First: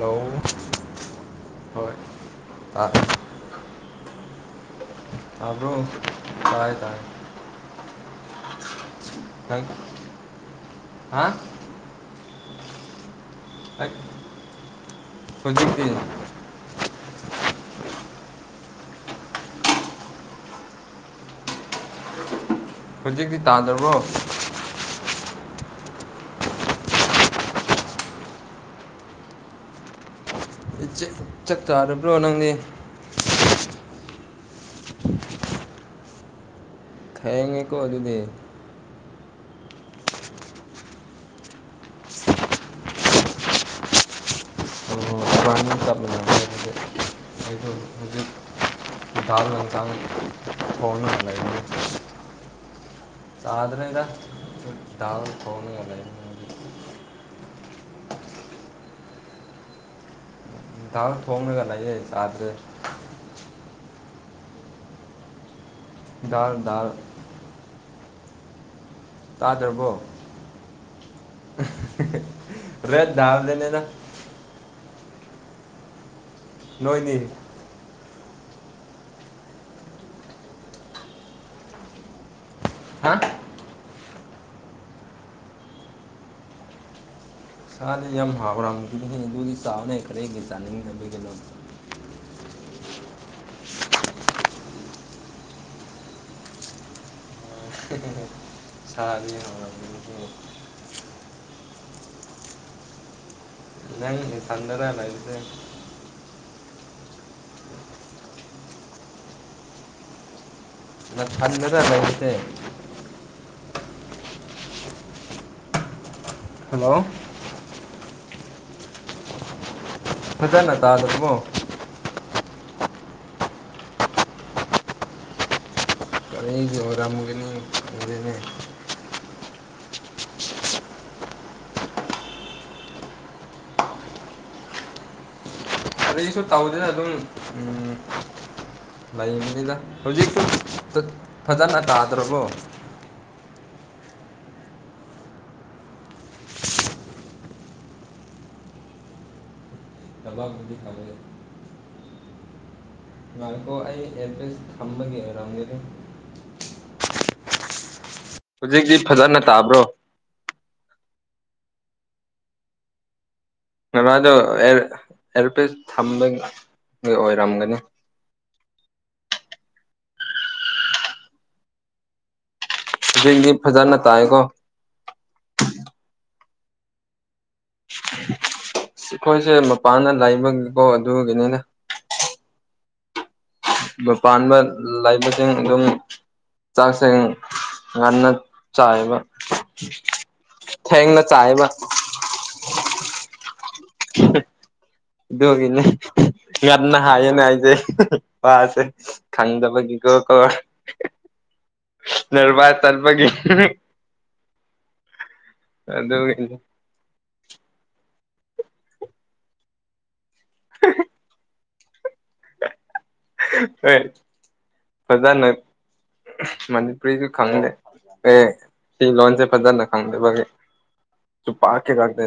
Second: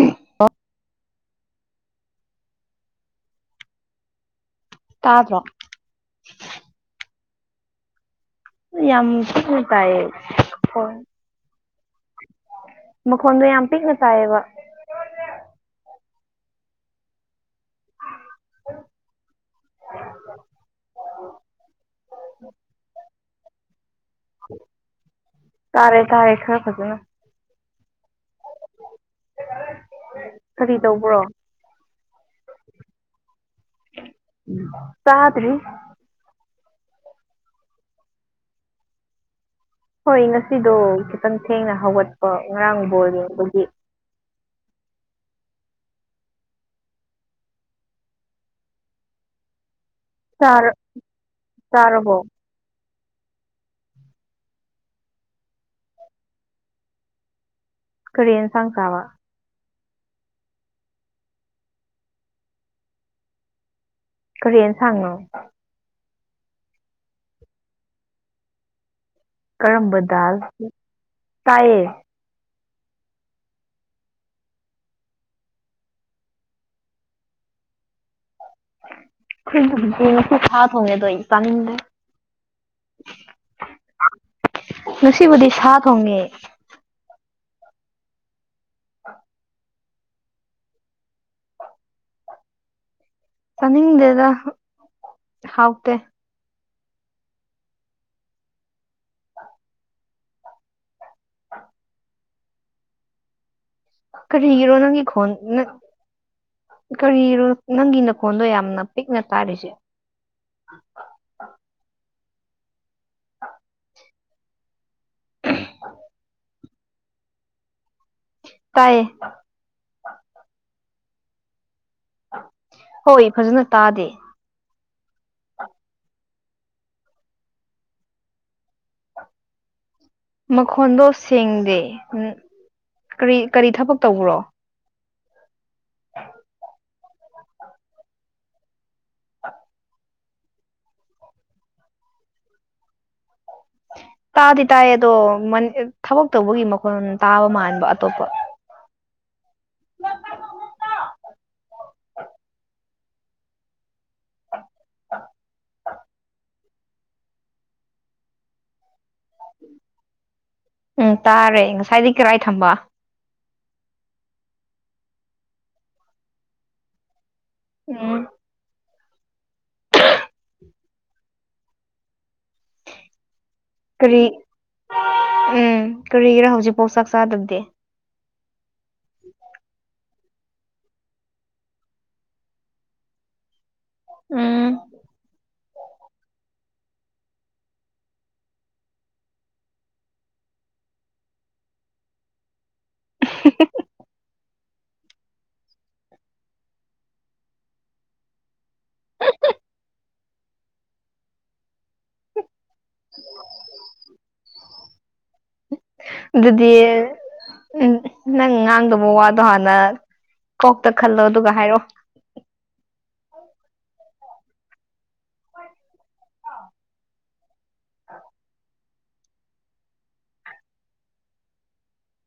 ꯂꯧ ꯍꯣꯏ ꯑ ꯇꯥꯗ꯭ꯔꯣ ꯇꯥꯏ ꯇꯥꯏ ꯌꯥꯝ ꯄꯤꯛꯅ ꯅꯪ ꯇꯥꯏꯌꯦ ꯐꯣꯟ ꯍꯥ ꯃꯈꯣꯟꯗꯨ ꯌꯥꯝ ꯑꯩ ꯄꯤꯛꯅ ꯇꯥꯏꯌꯦꯕ ꯍꯧꯖꯤꯛꯇꯤ [unintelligible] ꯍꯧꯖꯤꯛꯇꯤ ꯇꯥꯗ꯭ꯔꯕꯣ ꯇꯔꯦ ꯇꯔꯦ ꯈꯔ ꯐꯖꯅ ꯀꯔꯤ ꯇꯧꯕ꯭ꯔꯣ ꯆꯥꯛ ꯆꯥꯗꯕ꯭ꯔꯣ ꯅꯪꯅꯦ ꯇꯥꯗ꯭ꯔꯤ ꯊꯦꯡꯉꯦꯀꯣ ꯑꯗꯨꯗꯤ ꯍꯣꯏ ꯉꯁꯤꯗꯣ ꯈꯤꯇꯪ ꯊꯦꯡꯅ ꯍꯧꯒꯠꯄ ꯉꯔꯥꯡꯕꯣꯜ ꯌꯦꯡꯕꯒꯤ [unintelligible] [unintelligible] ꯆꯥꯔ ꯆꯥꯔꯕꯣ ꯆꯥꯗ꯭ꯔꯦꯗ [unintelligible] ꯀꯔꯤ ꯑꯦꯟꯁꯥꯡ ꯆꯥꯕ ꯗꯥꯜ ꯊꯣꯡꯔꯒ ꯂꯩꯌꯦ ꯆꯥꯗ꯭ꯔꯦ ꯀꯔꯤ ꯑꯦꯟꯁꯥꯡꯅꯣ ꯗꯥꯜ ꯗꯥꯜ ꯇꯥꯗ꯭ꯔꯕꯣ ꯀꯔꯝꯕ ꯗꯥꯜ ꯇꯥꯏꯌꯦ ꯔꯦꯠ ꯗꯥꯜꯗꯅꯦꯗ ꯅꯣꯏꯗꯤ ꯈꯣꯏꯒꯤꯕꯨꯗꯤ ꯍꯨꯏꯁꯥ ꯊꯣꯡꯉꯦ ꯗꯣ ꯑꯩ ꯆꯥꯅꯤꯡꯗꯦ ꯍꯥ ꯉꯁꯤꯕꯨꯗꯤ ꯁꯥ ꯊꯣꯡꯉꯦ ꯑꯥꯟꯗꯤ ꯌꯥꯝ ꯍꯥꯎꯔꯝꯒꯅꯤ ꯗꯨꯒꯤ ꯆꯥꯎꯅꯦ ꯀꯔꯤꯒꯤ ꯆꯥꯅꯤꯡꯗꯕꯒꯤꯅꯣ ꯆꯅꯤꯡꯗꯦꯗ ꯍꯥꯎꯇꯦ ꯁꯥꯗꯤ ꯍꯥꯎꯔꯝꯒꯅꯤ ꯅꯪ ꯀꯔꯤꯒꯤꯔꯣ ꯅꯊꯟꯗꯔ ꯅꯪꯒꯤ ꯈꯣꯟ ꯂꯩꯕꯁꯦ ꯅ ꯀꯔꯤꯔꯣ ꯅꯪꯒꯤ ꯅꯈꯣꯟꯗꯣ ꯌꯥꯝꯅ ꯄꯤꯛꯅ ꯇꯥꯔꯤꯁꯦ ꯅꯁꯟꯕꯗ ꯂꯣꯏꯈ꯭ꯔꯦ ꯍꯜꯂꯣ ꯇꯥꯏꯌꯦ ꯐꯖꯅ ꯇꯥꯗꯕꯣ ꯍꯣꯏ ꯐꯖꯅ ꯇꯥꯗꯦ ꯀꯔꯤꯒꯤ ꯑꯣꯏꯔꯝꯒꯅꯤ ꯈꯪꯗꯦꯅꯦ ꯃꯈꯣꯟꯗꯣ ꯁꯦꯡꯗꯦ ꯀꯔꯤ ꯀꯔꯤ ꯊꯕꯛ ꯇꯧꯕ꯭ꯔꯣ ꯀꯔꯤꯁꯨ ꯇꯧꯗꯦꯗ ꯑꯗꯨꯝ ꯎꯝ ꯂꯩꯕꯅꯤꯗ ꯍꯧꯖꯤꯛꯁꯨ ꯐꯥ ꯐꯖꯅ ꯇꯥꯗ꯭ꯔꯕꯣ ꯇꯥꯗꯤ ꯇꯥꯏ ꯑꯗꯣ ꯃꯟ ꯊꯕꯛ ꯇꯧꯕꯒꯤ ꯃꯈꯣꯟ ꯇꯥꯕ ꯃꯥꯟꯕ ꯑꯇꯣꯞꯄ꯫ [unintelligible] ꯉꯥꯏꯀꯣ ꯑꯩ ꯑꯦꯔꯄꯦꯁ ꯊꯝꯕꯒꯤ ꯑꯣꯏꯔꯝꯒꯦꯔ꯫ ꯍꯧꯖꯤꯛꯇꯤ ꯐꯖꯅ ꯇꯥꯕ꯭ꯔꯣ꯫ ꯎꯝ ꯇꯥꯔꯦ ꯉꯁꯥꯏꯗꯤ ꯀꯔꯥꯏ ꯊꯝꯕ꯫ ꯉꯔꯥꯗꯣ ꯑꯦꯔ ꯑꯦꯔꯄꯦꯁ ꯊꯝꯕꯒꯤ ꯑꯣꯏꯔꯝꯒꯅꯤ꯫ ꯎꯝ꯫ ꯍꯖꯤꯛꯇꯤ ꯐꯖꯅ ꯀꯔꯤ ꯇꯥꯌꯦꯒꯣ꯫ ꯎꯝ ꯀꯔꯤꯒꯤꯔꯥ ꯍꯧꯖꯤꯛ ꯄꯥꯎ ꯆꯥꯛ ꯆꯥꯗꯕꯗꯦ꯫ ꯑꯩꯈꯣꯏꯁꯦ ꯃꯄꯥꯟꯗ ꯂꯩꯕꯒꯤꯀꯣ ꯑꯗꯨꯒꯤꯅꯤꯅꯦ꯫ ꯃꯄꯥꯟꯕ ꯎꯝ ꯂꯥꯏꯕꯒꯤ__ ꯑꯗꯨꯝ ꯆꯥꯛꯁꯦꯡ ꯉꯟꯅ ꯆꯥꯏꯕ꯫ ꯊꯦꯡꯅ ꯆꯥꯏꯕ꯫ [unintelligible] [inaudible] ꯑꯗꯨꯒꯤꯅꯦ ꯉꯅ ꯍꯥꯏꯌꯦꯅ ꯑꯩꯖꯦ ꯋꯥꯁꯦ꯫ ꯊꯪꯗꯕꯒꯤꯒ ꯀꯣ꯫ ꯂꯔꯕꯥ ꯆꯜꯄꯒꯤ꯫ [inaudible] ꯑꯗꯨꯒꯤꯅꯤ ꯑꯗꯨꯗꯤ ꯎꯝ ꯅꯪ ꯉꯥꯡꯗꯕ ꯋꯥꯗꯣ ꯍꯥꯟꯅ ꯀꯣꯛꯇ ꯈꯜꯂꯣ ꯑꯗꯨꯒ ꯍꯥꯏꯔꯣꯑꯣ ꯍꯣꯏ ꯐꯖꯅ ꯃꯅꯤꯄꯨꯔꯤꯁꯨ ꯈꯪꯗꯦ ꯑꯦ ꯁꯤ ꯂꯣꯟꯣꯟꯁꯦ ꯐꯖꯥꯅ ꯈꯥꯎꯗꯦꯒꯦ ꯄꯥꯛꯀꯦ ꯀꯥꯛꯇꯇ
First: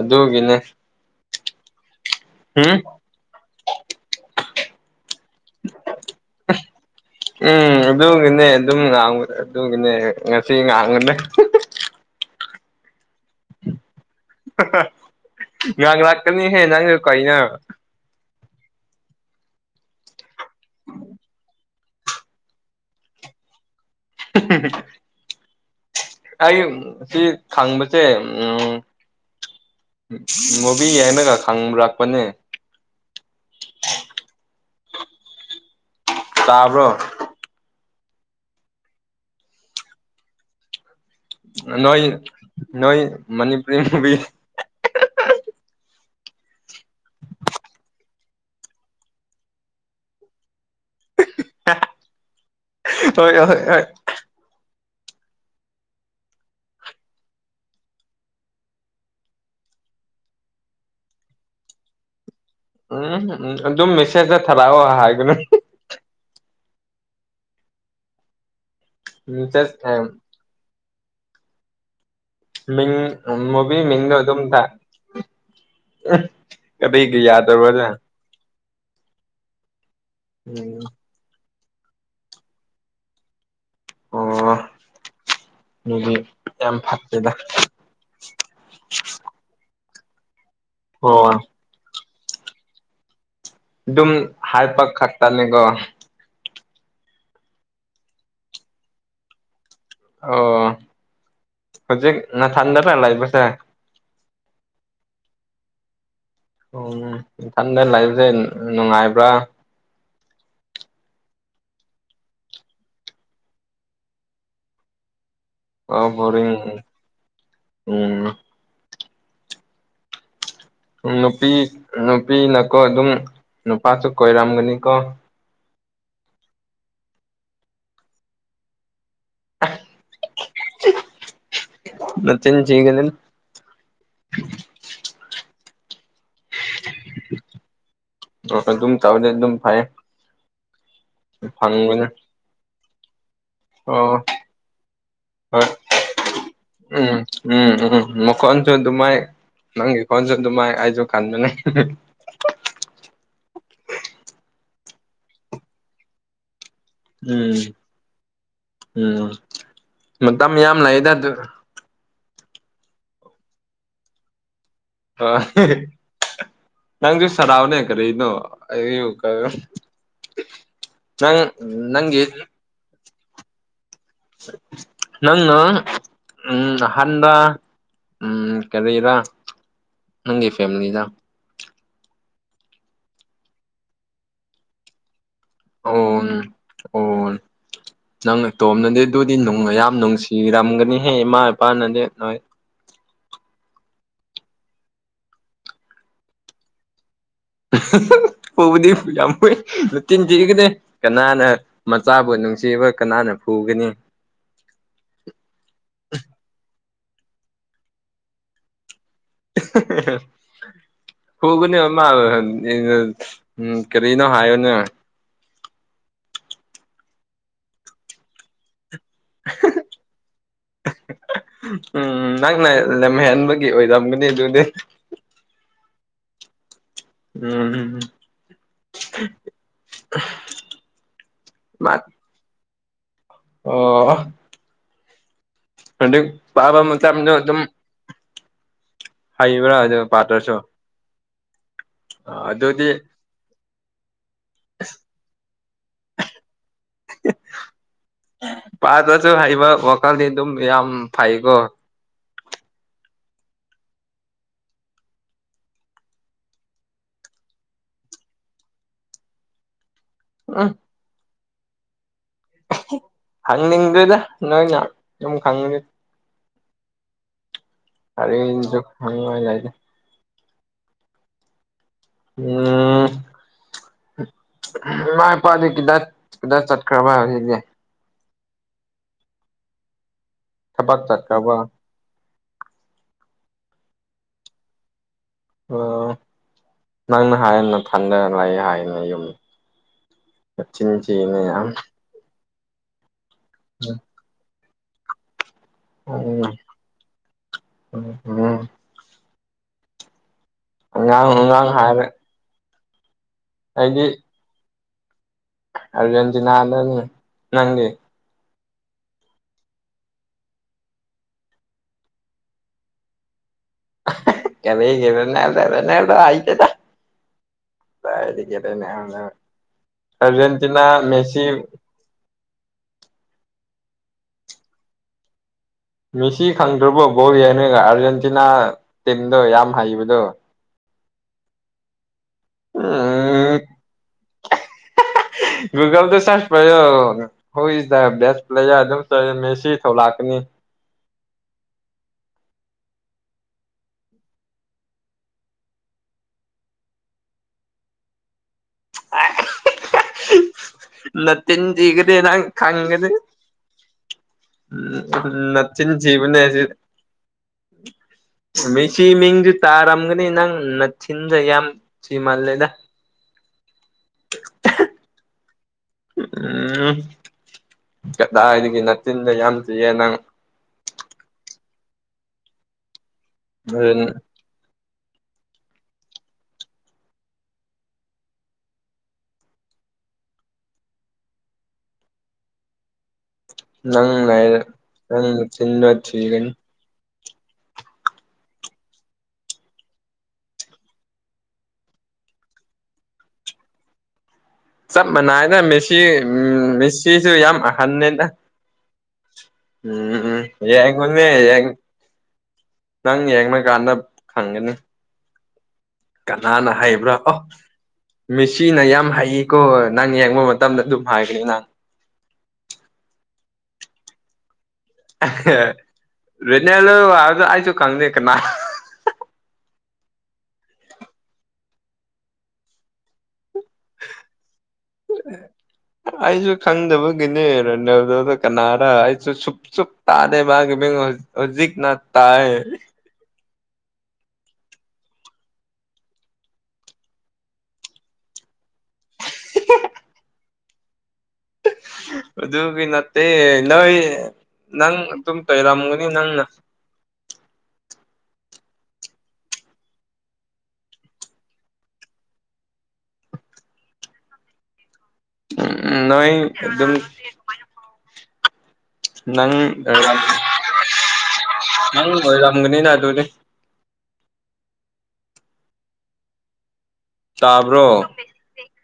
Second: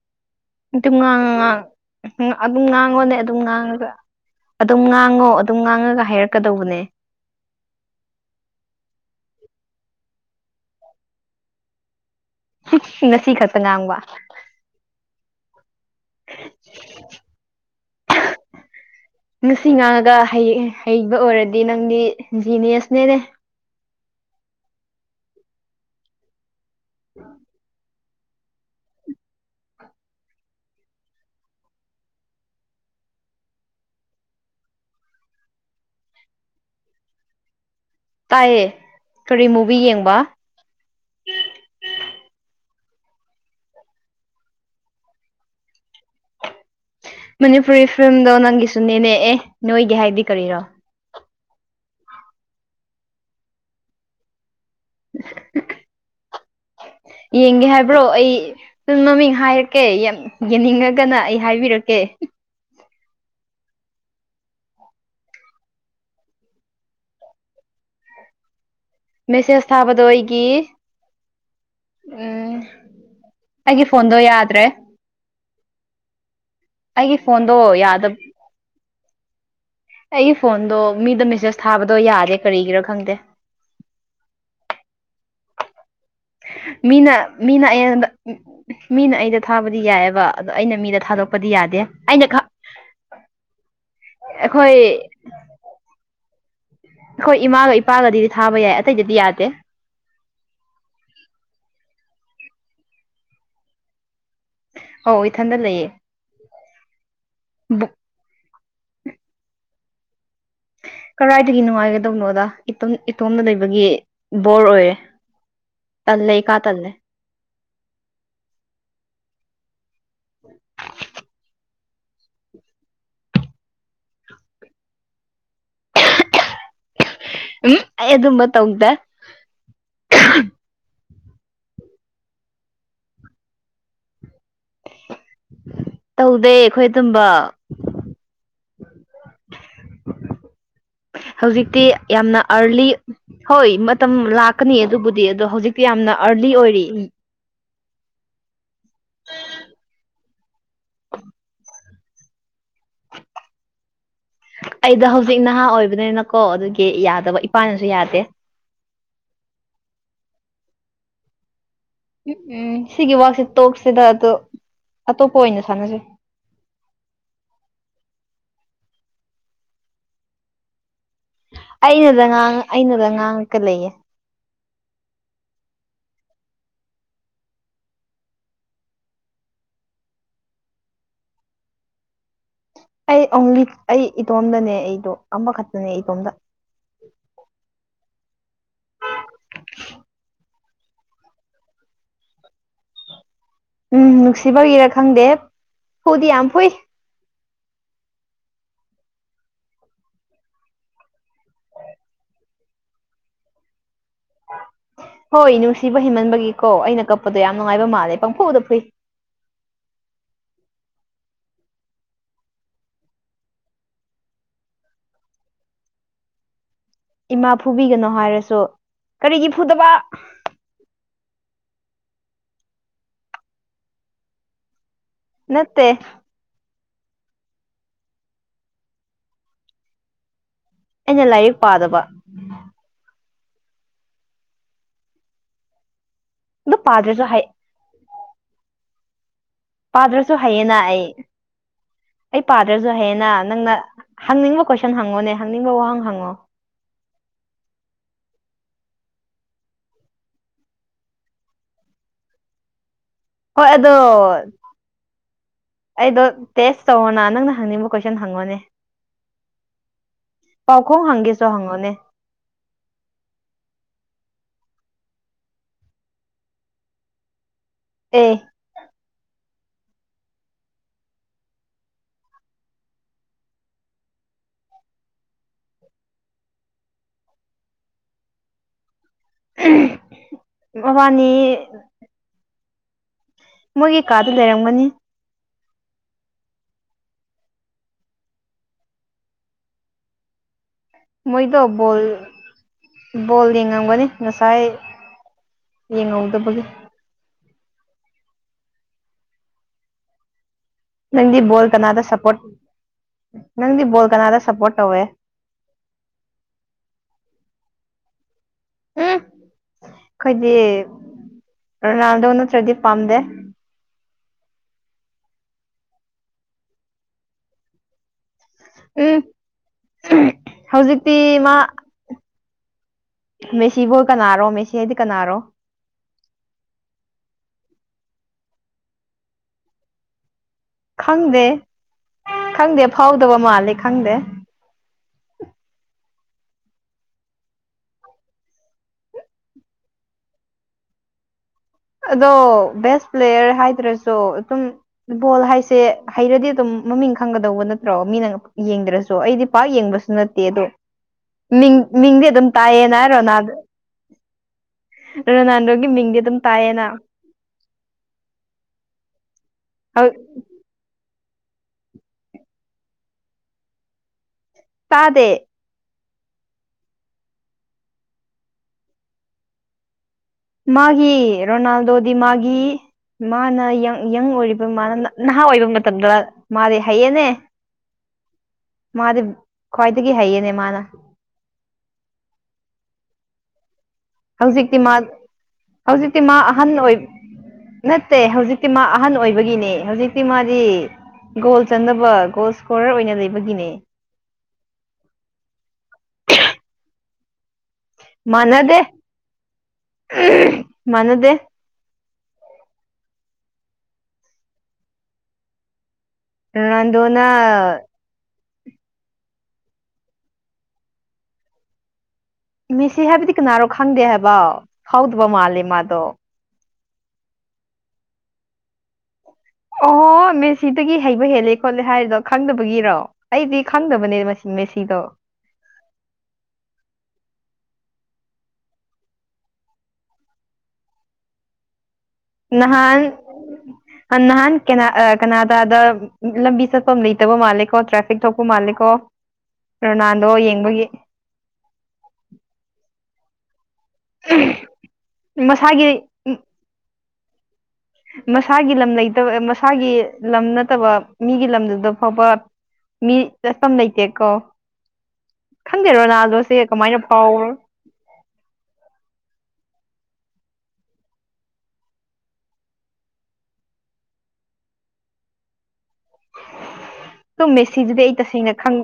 ꯑꯗꯨꯒꯤꯅꯦ ꯅꯨꯡꯇꯤꯝ ꯉꯥꯡꯉ ꯉꯥꯡꯉ ꯑꯗꯨꯝ ꯎꯝ ꯉꯥꯡꯉꯣꯅꯦ ꯑꯗꯨꯝ ꯉꯥꯡꯉꯒ ꯑꯗꯨꯝ ꯉꯥꯡꯉꯣ ꯑꯗꯨꯝ ꯉꯥꯡꯉꯒ ꯍꯥꯏꯔꯛꯀꯗꯧꯕꯅꯦ ꯎꯝ ꯑꯗꯨꯒꯤꯅꯦ ꯑꯗꯨꯝ ꯉꯥꯡꯉ ꯑꯗꯨꯒꯤꯅꯦ ꯉꯁꯤ ꯉꯥꯡꯉꯨꯗꯦ ꯉꯁꯤ ꯈꯛꯇ ꯉꯥꯡꯕ ꯉꯥꯡ ꯂꯥꯛꯀꯅꯤꯍꯦ ꯅꯪꯁꯨ ꯀꯩꯅ [inaudible] ꯉꯁꯤ ꯉꯥꯡꯉꯒ ꯍꯩꯕ ꯑꯣꯏꯔꯗꯤ ꯅꯪꯗꯤ ꯖꯤꯅꯦꯁꯅꯦꯅꯦ ꯍ ꯍ ꯑꯩ ꯁꯤ ꯊꯥꯡꯕ ꯁꯦ ꯎꯝ ꯃꯨꯕꯤ ꯍꯥꯏꯅꯒ ꯈꯪꯔꯛꯄꯅꯦ ꯇꯥꯕꯣ ꯇꯥꯏꯌꯦ ꯀꯔꯤ ꯃꯨꯚꯤ ꯌꯦꯡꯕ ꯅꯣꯏ ꯅꯣꯏ ꯃꯅꯤꯄꯨꯔꯤꯨꯕꯤ ꯃꯅꯤꯄꯨꯔꯤ ꯐꯤꯂꯝꯗꯣ ꯅꯪꯒꯤꯁꯨ ꯅꯅꯦꯛꯑꯦ ꯅꯣꯏꯒꯤ ꯍꯥꯏꯗꯤ ꯀꯔꯤꯔꯣ ꯍꯣꯏ ꯍꯣꯏ ꯍꯣꯏ ꯌꯦꯡꯒꯦ ꯍꯥꯏꯕ꯭ꯔꯣ ꯑꯩ ꯑꯗꯨꯨꯝ ꯃꯃꯤꯡ ꯍꯥꯏꯔꯛꯀꯦ ꯌꯥꯝ ꯌꯦꯡꯅꯤꯡꯉꯒꯅ ꯑꯩ ꯍꯥꯏꯕꯤꯔꯛꯀꯦ ꯎꯝ ꯎꯝ ꯑꯗꯨ ꯑꯗꯨꯝ ꯃꯦꯁꯦꯖ ꯆ ꯊꯔꯛꯑꯣ ꯍꯥꯏꯒꯅ ꯃꯦꯁꯦꯁ ꯃꯦꯁꯦꯖ ꯊꯥꯕꯗꯣ ꯑꯩꯒꯤ ꯎꯝ ꯃꯤ ꯃꯕꯤ ꯑꯩꯒꯤ ꯃꯤꯗꯣ ꯐꯣꯟꯗꯣ ꯇꯣꯝ ꯇ ꯌꯥꯗ꯭ꯔꯦ ꯑꯩꯒꯤ ꯀꯕꯤꯩ ꯌꯥꯗꯧꯔ ꯐꯣꯟꯗꯣ ꯋꯥꯖ ꯌꯥꯗꯕ ꯑꯩꯒꯤ ꯐꯣꯟꯗꯣ ꯃꯤꯗ ꯃꯦꯁꯦꯁ ꯊꯥꯕꯗꯣ ꯌꯥꯗꯦ ꯀꯔꯤꯒꯤꯔꯥ ꯈꯪꯗꯦ ꯑꯣ ꯅꯣꯏꯒꯤ ꯃꯤꯅ ꯃꯤꯅ ꯑꯩꯉꯣꯟꯗ ꯃꯤꯅ ꯑꯩꯗ ꯊꯥꯕꯗꯤ ꯌꯥꯏꯌꯦꯕ ꯑꯗꯣ ꯑꯩꯅ ꯃꯤꯗ ꯑꯣ ꯊꯥꯗꯣꯛꯄꯗꯤ ꯌꯥꯗꯦ ꯑꯩꯅ ꯈꯛ ꯑꯗꯨꯝ ꯍꯥꯏꯄꯥ ꯈꯛꯇꯅꯤꯒꯣ ꯑꯩꯈꯣꯏ ꯏꯃꯥꯒ ꯏꯄꯥꯒꯗꯗꯤ ꯊꯥꯕ ꯌꯥꯏ ꯑꯇꯩꯗꯗꯤ ꯌꯥꯗꯦ ꯑꯣ ꯍꯧꯖꯤꯛ ꯅꯊꯟꯅꯇ ꯂꯩꯕꯁꯦ ꯑꯣ ꯏꯊꯟꯗ ꯂꯩꯌꯦ ꯑꯣ ꯎꯝ ꯏꯊꯟꯗ ꯂꯩꯕꯁꯦ ꯅꯨꯡꯉꯥꯏꯕ꯭ꯔꯥ ꯀꯗꯥꯥꯏꯗꯒꯤ ꯅꯨꯡꯉꯥꯏꯒꯗꯧꯅꯣꯗ ꯏꯇꯣꯝ ꯏꯇꯣꯝꯇ ꯂꯩꯕꯒꯤ ꯕꯣꯔ ꯑꯣꯏꯌꯦ ꯑꯣ [unintelligible] [inaudible] ꯅꯨꯄꯤ ꯅꯨꯄꯤꯅꯀꯣ ꯑꯗꯨꯝ ꯅꯨꯄꯥꯁꯨ ꯀꯣꯏꯔꯝꯒꯅꯤꯀꯣ ꯎꯝ ꯑꯩ ꯑꯗꯨꯝꯕ ꯇꯧꯗꯦ ꯑꯁ ꯅꯆꯤꯟ ꯊꯤꯒꯅꯨ ꯇꯧꯗꯦ ꯑꯩꯈꯣꯏ ꯑꯗꯨꯝꯕ ꯑꯗꯨꯝ ꯇꯧꯔꯗꯤ ꯑꯗꯨꯝ ꯐꯩ ꯍꯧꯖꯤꯛꯇꯤ ꯐꯪꯕꯅꯦ ꯌꯥꯝꯅ ꯑꯥꯔꯂꯤ ꯍꯣꯏ ꯃꯇꯝ ꯑꯣ ꯂꯥꯛꯀꯅꯤ ꯑꯗꯨꯕꯨꯗꯤ ꯑꯗꯣ ꯍꯣꯏ ꯍꯧꯖꯤꯛꯇꯤ ꯌꯥꯝꯅ ꯑꯥꯔꯂꯤ ꯑꯣꯏꯔꯤ ꯎꯝ ꯎꯝ ꯎꯝ ꯃꯈꯣꯟꯁꯨ ꯑꯗꯨꯃꯥꯏ ꯅꯪꯒꯤ ꯈꯣꯟꯖꯦꯜꯗꯨ ꯑꯗꯨꯃꯥꯏ ꯑꯩꯁꯨ ꯈꯟꯕꯅꯦ ꯑꯩꯗꯣ ꯍꯧꯖꯤꯛ ꯅꯍꯥ ꯑꯣꯏꯕꯅꯤꯅꯀꯣ ꯑꯗꯨꯒꯤ ꯌꯥꯗꯕ ꯎꯝ ꯏꯄꯥꯅꯁꯨ ꯌꯥꯗꯦ ꯎꯝ ꯃꯇꯝ ꯌꯥꯝ ꯂꯩꯗ ꯑꯗꯨ ꯎꯝ ꯎꯝ ꯁꯤꯒꯤ ꯋꯥꯥꯁꯤ ꯇꯣꯛꯁꯤꯗ ꯑꯗꯨ ꯑꯥ ꯅꯪꯁꯨ ꯁꯗꯥꯎꯅꯦ ꯀꯔꯤꯅꯣ ꯑꯩꯕꯨ ꯀꯔꯝ ꯆꯉꯛ ꯑꯩꯅꯗ ꯉꯥꯡ ꯑꯩꯅ ꯉꯥꯡꯉꯀ ꯂꯩꯌꯦ ꯅꯪꯅ ꯎꯝ ꯅꯍꯥꯟꯗ ꯎꯝ ꯀꯔꯤꯔꯥ ꯅꯪꯒꯤ ꯐꯦꯃꯤꯂꯤꯗꯣ ꯑꯩ ꯑꯣꯡꯂꯤ ꯑꯩ ꯏꯇꯣꯝꯗꯅꯦ ꯑꯩꯗꯣ ꯑꯃꯈꯛꯇ ꯑꯣ [inaudible] ꯅꯪ ꯅꯇꯣꯝꯅꯗꯤ ꯑꯗꯨꯗꯤ ꯅꯨꯡ ꯌꯥꯝ ꯅꯨꯡꯁꯤꯔꯝꯒꯅꯤꯍꯦ ꯏꯃꯥ ꯏꯄꯥꯅꯗꯤ ꯅꯣꯏ ꯎꯝ ꯅꯨꯡꯁꯤꯕꯒꯤꯔꯥ ꯈꯪꯗꯦ ꯐꯨꯗꯤ ꯌꯥꯝ ꯐꯨꯏ ꯐꯨꯕꯗꯤ ꯌꯥꯝ ꯐꯨꯏ ꯅꯆꯤꯟ ꯊꯤꯒꯅꯦ ꯀꯅꯥꯅ ꯃꯆꯥꯕꯨ ꯅꯨꯡꯁꯤꯕ ꯀꯅꯥꯅ ꯐꯨꯒꯅꯤ ꯍꯣꯏ ꯅꯨꯡꯁꯤꯕ ꯍꯦꯟꯃꯟꯕꯒꯤꯀꯣ ꯑꯩꯅ ꯀꯞꯄꯗꯣ ꯌꯥꯝ ꯅꯨꯡꯉꯥꯏꯕ ꯃꯥꯜꯂꯦ ꯄꯪꯐꯨꯗ ꯐꯨꯏ [inaudible] ꯐꯨꯒꯅꯦ ꯃꯥ ꯀꯔꯤꯅꯣ ꯍꯥꯏꯌꯣꯅ ꯏꯃꯥ ꯐꯨꯕꯤꯒꯅꯣ ꯍꯥꯏꯔꯁꯨ ꯀꯔꯤꯒꯤ ꯐꯨꯗꯕ ꯎꯝ ꯅꯪꯅ ꯂꯝꯍꯦꯟꯕꯒꯤ ꯑꯣꯏꯔꯝꯒꯅꯤ ꯑꯗꯨꯗꯤ ꯅꯠꯇꯦ ꯎꯝ ꯑꯩꯅ ꯂꯥꯏꯔꯤꯛ ꯃꯥ ꯄꯥꯗꯕ ꯑꯣ ꯑ ꯑꯗꯨ ꯕꯥ ꯄꯥꯗ꯭ꯔꯁꯨ ꯃꯆꯥꯅ ꯍꯩ ꯑꯗꯨꯝ ꯍꯥꯏꯕ꯭ꯔ ꯄꯥꯗ꯭ꯔꯁꯨ ꯍꯩꯌꯦꯅ ꯑꯩ ꯑꯩ ꯑꯗꯨꯗꯤ ꯄꯥꯗ꯭ꯔꯁꯨ ꯍꯌꯦꯅ ꯅꯪꯅ ꯍꯪꯅꯤꯡꯕ ꯀꯣꯏꯁꯟ ꯍꯪꯉꯣꯅꯦ ꯍꯪꯅꯤꯡꯕ ꯋꯥꯍꯪ ꯍꯪꯉꯣ ꯄꯥꯠꯇꯁꯨ ꯍꯩꯕ ꯋꯥꯈꯜꯗꯤ ꯑꯗꯨꯝ ꯌꯥꯝ ꯐꯩꯀꯣ ꯍꯣꯏ ꯑꯗꯣ ꯑꯩꯗꯣ ꯇꯦꯁ ꯇꯧꯔꯣꯅ ꯅꯪꯅ ꯍꯪꯅꯤꯡꯕ ꯀꯣꯏꯁꯟ ꯍꯪꯉꯣꯅꯦ ꯄꯥꯎꯈꯣꯡ ꯍꯪꯒꯦꯁꯨ ꯍꯪꯉꯨꯅꯦ ꯍꯪꯅꯤꯡꯗꯣꯏꯗ ꯅꯣꯏ ꯉ ꯑꯃꯨꯛ ꯈꯪꯗꯦ ꯑꯦ ꯑꯔꯤꯁꯨ ꯍꯪꯉꯗ ꯎꯝ ꯃꯥꯏ ꯏꯄꯥꯗꯤ ꯈꯤꯇ ꯈꯤꯇ ꯆꯠꯈ꯭ꯔꯕ ꯍꯥꯏꯕꯁꯤꯗꯤ ꯊꯕꯛ ꯃꯕꯥꯅꯤ ꯆꯠꯈ꯭ꯔꯕ ꯃꯣꯏꯒꯤ ꯀꯥꯗ ꯂꯩꯔꯝꯒꯅꯤ ꯑꯣ ꯅꯪꯅ ꯍꯥꯏꯌꯦꯅ ꯊꯟꯗꯔ ꯂꯩ ꯍꯥꯏꯅꯦ ꯌꯨꯝ ꯀꯆ ꯃꯣꯏꯗꯣ ꯆꯅ ꯕꯣꯜ ꯕꯣꯜ ꯌꯦꯡꯉꯝꯒꯅꯤ ꯉꯁꯥꯏ ꯌꯦꯡꯍꯧꯗꯕꯒꯤ ꯎ ꯎꯝ ꯑꯉꯥꯡ ꯅꯪꯗꯤ ꯣꯜ ꯑꯉꯥꯡ ꯀꯅꯥꯗ ꯍꯥꯏꯔꯦ ꯁꯄꯣꯔꯠ ꯅꯪꯗꯤ ꯣꯜ ꯀꯅꯥꯗ ꯁꯄꯣꯔꯠ ꯇꯧꯋꯦ ꯑꯔꯖꯦꯟꯇꯤꯅꯥꯅ ꯅꯪꯗꯤ ꯎꯝ ꯑꯩꯈꯣꯏꯗꯤ ꯔꯣꯅꯥꯜꯗꯣ ꯅꯠꯇ꯭ꯔꯗꯤ ꯄꯥꯝꯗꯦ ꯀꯗꯩꯒꯤꯦ ꯔꯅꯥꯏꯜꯗꯣ ꯑꯦꯅꯥꯏꯜꯗꯣ ꯍꯥꯏꯇꯦꯗ ꯎꯝ ꯑꯔꯖꯦꯟꯇꯤꯅꯥ ꯍꯧꯖꯤꯛꯇꯤ ꯃꯦꯁꯤ ꯃꯦꯁꯤꯕꯨꯣꯏ ꯀꯅꯥꯔꯣ ꯃꯦꯁꯤ ꯍꯥꯏꯗꯤ ꯀꯅꯥꯔꯣ ꯃꯤꯁꯤ ꯈꯪꯗ꯭ꯔꯕꯣ ꯕꯣ ꯍꯥꯏꯅꯒ ꯑꯥꯔꯖꯦꯟꯇꯤꯅꯥ ꯇꯤꯝꯗꯣ ꯌꯥꯝ ꯍꯩꯕꯗꯣ ꯈꯪꯗꯦ ꯈꯪꯗꯦ ꯐꯥꯎꯗꯕ ꯎꯝ ꯃꯥꯜꯂꯦ ꯈꯪꯗꯦ ꯨꯒꯜ ꯇ ꯁꯔꯁ ꯄ ꯍꯣꯏ ꯏꯁ ꯗ ꯕꯦꯁ ꯄ꯭ꯂꯦꯌꯔ ꯑꯗꯨꯝ ꯆꯧꯦ ꯃꯦꯁꯤ ꯊꯧꯂꯥꯛꯀꯅꯤ ꯑꯗꯣ ꯕꯦꯁ ꯄ꯭ꯂꯦꯌꯔ ꯍꯥꯏꯗ꯭ꯔꯁꯨ ꯑꯗꯨꯝ ꯐꯨꯠꯕꯣꯜ ꯍꯥꯏꯁꯦ ꯍꯩꯔꯗꯤ ꯑꯗꯨꯝ ꯃꯃꯤꯡ ꯈꯪꯒꯗꯧꯕ ꯅꯠꯇ꯭ꯔꯣ ꯃꯤꯅ ꯌꯦꯡꯗ꯭ꯔꯁꯨ ꯑꯩꯗꯤ ꯄꯥꯛ ꯌꯦꯡꯕꯁꯨ ꯅꯠꯇꯦ ꯑꯗꯣ ꯃꯤꯡ ꯅꯠꯆꯤꯟꯊꯤꯒꯅꯤ ꯃꯤꯡꯗꯤ ꯅꯪ ꯑꯗꯨꯝ ꯇꯥꯏꯌꯦꯅ ꯈꯪꯒꯅꯤ ꯔꯣꯅꯥꯜꯗꯣ ꯎꯝ ꯔꯣꯅꯥꯜꯗꯣꯒꯤ ꯃꯤꯡꯗꯤ ꯑꯗꯨꯝ ꯅꯆꯤꯟꯊꯤꯕꯅꯤꯁꯤ ꯇꯥꯏꯌꯦꯅ ꯃꯦꯁꯤ ꯃꯤꯡꯗꯤ ꯇꯥꯔꯝꯒꯅꯤ ꯅꯪ ꯅꯆꯤꯟꯗꯣ ꯌꯥꯝ ꯊꯤꯃꯜꯂꯦꯗ ꯇꯥꯗꯦ ꯎꯝ ꯀꯗꯥꯏꯗꯒꯤ ꯅꯆꯤꯟꯗꯨ ꯌꯥꯝ ꯊꯤꯌꯦ ꯅꯪ ꯃꯥꯒꯤ ꯔꯣꯅꯥꯜꯗꯣꯗꯤ ꯃꯥꯒꯤ ꯃꯥꯅ ꯍꯣꯔꯦꯟ ꯌꯪ ꯑꯣꯏꯔꯤꯕ ꯃꯥ ꯅꯍꯥ ꯑꯣꯏꯕ ꯃꯇꯝꯗ ꯃꯥꯗꯤ ꯍꯩꯌꯦꯅꯦ ꯃꯥꯗꯤ ꯈꯨ꯭ꯋꯥꯏꯗꯒꯤ ꯍꯥꯏꯌꯦꯅꯦ ꯃꯥꯅ ꯅꯪ ꯂꯩꯔ ꯍꯧꯖꯤꯛꯇꯤ ꯃꯥ ꯅꯪ ꯅꯆꯤꯟꯗꯣ ꯍꯧꯖꯤꯛꯇꯤ ꯃꯥ ꯊꯤꯒꯅꯤ ꯑꯍꯟ ꯑꯣꯏ ꯅꯠꯇꯦ ꯍꯧꯖꯤꯛꯇꯤ ꯃꯥ ꯑꯍꯟ ꯑꯣꯏꯕꯒꯤꯅꯦ ꯍꯧꯖꯤꯛꯇꯤ ꯃꯥꯗꯤ ꯒꯣꯜ ꯆꯟꯅꯕ ꯒꯣꯜ ꯁ꯭ꯀꯣꯔꯔ ꯑꯣꯏꯅ ꯂꯩꯕꯒꯤꯅꯦ ꯆꯞ ꯃꯥꯟꯅꯩꯗ ꯃꯦꯁꯤ ꯃꯦꯁꯤꯁꯨ ꯌꯥꯝ ꯍꯟꯅꯦꯗ ꯃꯥꯟꯅꯗꯦ ꯎꯝ ꯌꯦꯡꯉꯨꯅꯦ ꯃꯥꯟꯅꯗꯦ ꯌꯦꯡ ꯅꯪ ꯌꯦꯡꯂꯀꯥꯟꯗ ꯈꯪꯒꯅꯤ ꯀꯅꯥꯅ ꯍꯥꯏꯕ꯭ꯔꯥ ꯔꯣꯅꯥꯜꯗꯣꯅ ꯑꯣ ꯃꯦꯁꯤꯅ ꯌꯥꯝ ꯍꯩꯀꯣ ꯅꯪ ꯌꯦꯡꯕ ꯃꯇꯝꯗ ꯑꯗꯨꯝ ꯍꯥꯏꯒꯅꯤ ꯅꯪ ꯃꯦꯁꯤ ꯍꯥꯏꯕꯗꯤ ꯀꯅꯥꯔꯣ ꯈꯪꯗꯦ ꯍꯥꯏꯕ ꯐꯥꯎꯗꯕ ꯑꯦꯍꯦ ꯃꯥꯜꯂꯦ ꯃꯥꯗꯣ ꯔꯣꯅꯥꯜꯗꯣ ꯍꯥꯏꯕꯗꯣ ꯑꯩꯁꯨ ꯈꯪꯗꯦ ꯀꯅꯥ ꯑꯣꯍꯣ ꯃꯦꯁꯤꯗꯒꯤ ꯍꯩꯕ ꯍꯦꯜꯂꯦ ꯈꯣꯠꯂꯦ ꯍꯥꯏꯔꯤꯗꯣ ꯈꯪꯗꯕꯒꯤꯔꯣ ꯑꯩꯗꯤ ꯈꯪꯗꯕꯅꯦ ꯃꯁꯤ ꯃꯦꯁꯤꯗꯣ ꯑꯩꯁꯨ ꯈꯪꯗꯕꯒꯤꯅꯦ ꯔꯣꯅꯥꯜꯗꯣꯗꯣ ꯀꯅꯥꯔ ꯑꯩꯁꯨ ꯁꯨꯛ ꯁꯨꯛꯇꯗꯦ ꯃꯥꯒꯤ ꯃꯤꯡ ꯍꯧꯖꯤꯛꯅ ꯇꯥꯏ ꯅꯍꯥꯟ ꯅꯍꯥꯟ ꯀꯅꯥ ꯀꯅꯥꯗꯗ ꯂꯝꯕꯤ ꯆꯠꯐꯝ ꯂꯩꯇꯕ ꯃꯥꯜꯂꯦꯀꯣ ꯇ꯭ꯔꯥꯐꯤꯛ ꯊꯣꯛꯄ ꯃꯥꯜꯂꯦ ꯀꯣ ꯔꯣꯅꯥꯜꯗꯣ ꯌꯦꯡꯕꯒꯤ ꯑꯗꯨꯒꯤ ꯅꯠꯇꯦ ꯅꯣꯏ ꯅꯪ ꯑꯗꯨꯝ ꯃꯁꯥꯒꯤ ꯇꯣꯏꯔꯝꯒꯅꯤ ꯅꯪꯅ ꯃꯁꯥꯒꯤ ꯂꯝ ꯂꯩꯇꯕ ꯃꯁꯥꯒꯤ ꯂꯝ ꯅꯠꯇꯕ ꯃꯤꯒꯤ ꯂꯝꯗꯨꯗ ꯐꯥꯎꯕ ꯃꯤ ꯆꯠꯐꯝ ꯂꯩꯇꯦꯀꯣ ꯈꯪꯗꯦ ꯅꯣꯏ ꯔꯣꯅꯥꯜꯗꯣꯁꯦ ꯑꯗꯨꯝ ꯀꯃꯥꯏꯅ ꯐꯥꯎꯕ꯭ꯔꯣ ꯅꯪ [unintelligible] ꯅꯪ ꯑꯣꯏꯔꯝꯒꯅꯤꯅ ꯑꯗꯨꯗꯤ ꯗꯣ ꯇꯥꯕ꯭ꯔꯣ ꯃꯦꯁꯤꯗꯨꯗꯤ ꯑꯩ ꯇꯁꯦꯡꯅ ꯈꯪ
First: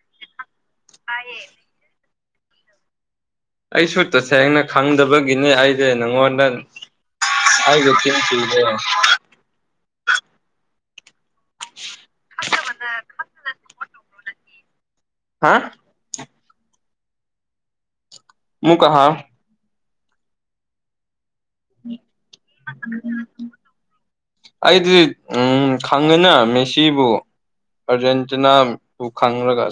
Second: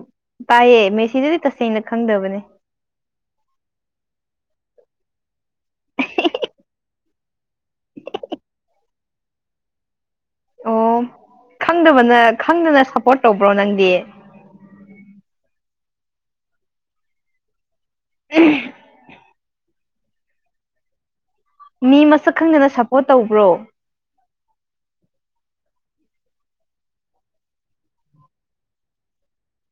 ꯇꯥꯏꯌꯦ ꯃꯦꯁꯤꯗꯨꯗꯤ ꯇꯁꯦꯡꯅ ꯈꯪꯗꯕꯅꯦ ꯑꯩꯁꯨ ꯇꯁꯦꯡꯅ ꯈꯪꯗꯕꯒꯤꯅꯦ ꯑꯩꯁꯦ ꯅꯪꯉꯣꯟꯗ [unintelligible] ꯑꯣ ꯈꯪꯗꯕꯅ ꯈꯪꯗꯅ ꯁꯞꯄꯣꯔꯠ ꯇꯧꯕ꯭ꯔꯣ ꯅꯪꯗꯤ ꯍꯥ ꯎꯝ ꯑꯃꯨꯛꯀ ꯍꯥꯏꯌꯣ ꯃꯤ ꯃꯁꯛ ꯈꯪꯗꯅ ꯁꯞꯄꯣꯔꯠ ꯇꯧꯕ꯭ꯔꯣ ꯑꯩꯗꯤ ꯎꯝ ꯈꯪꯉꯦꯅ ꯃꯦꯁꯤꯕꯨ ꯑꯔꯖꯦꯟꯇꯤꯅꯥ ꯕꯨ ꯈꯪꯂꯒ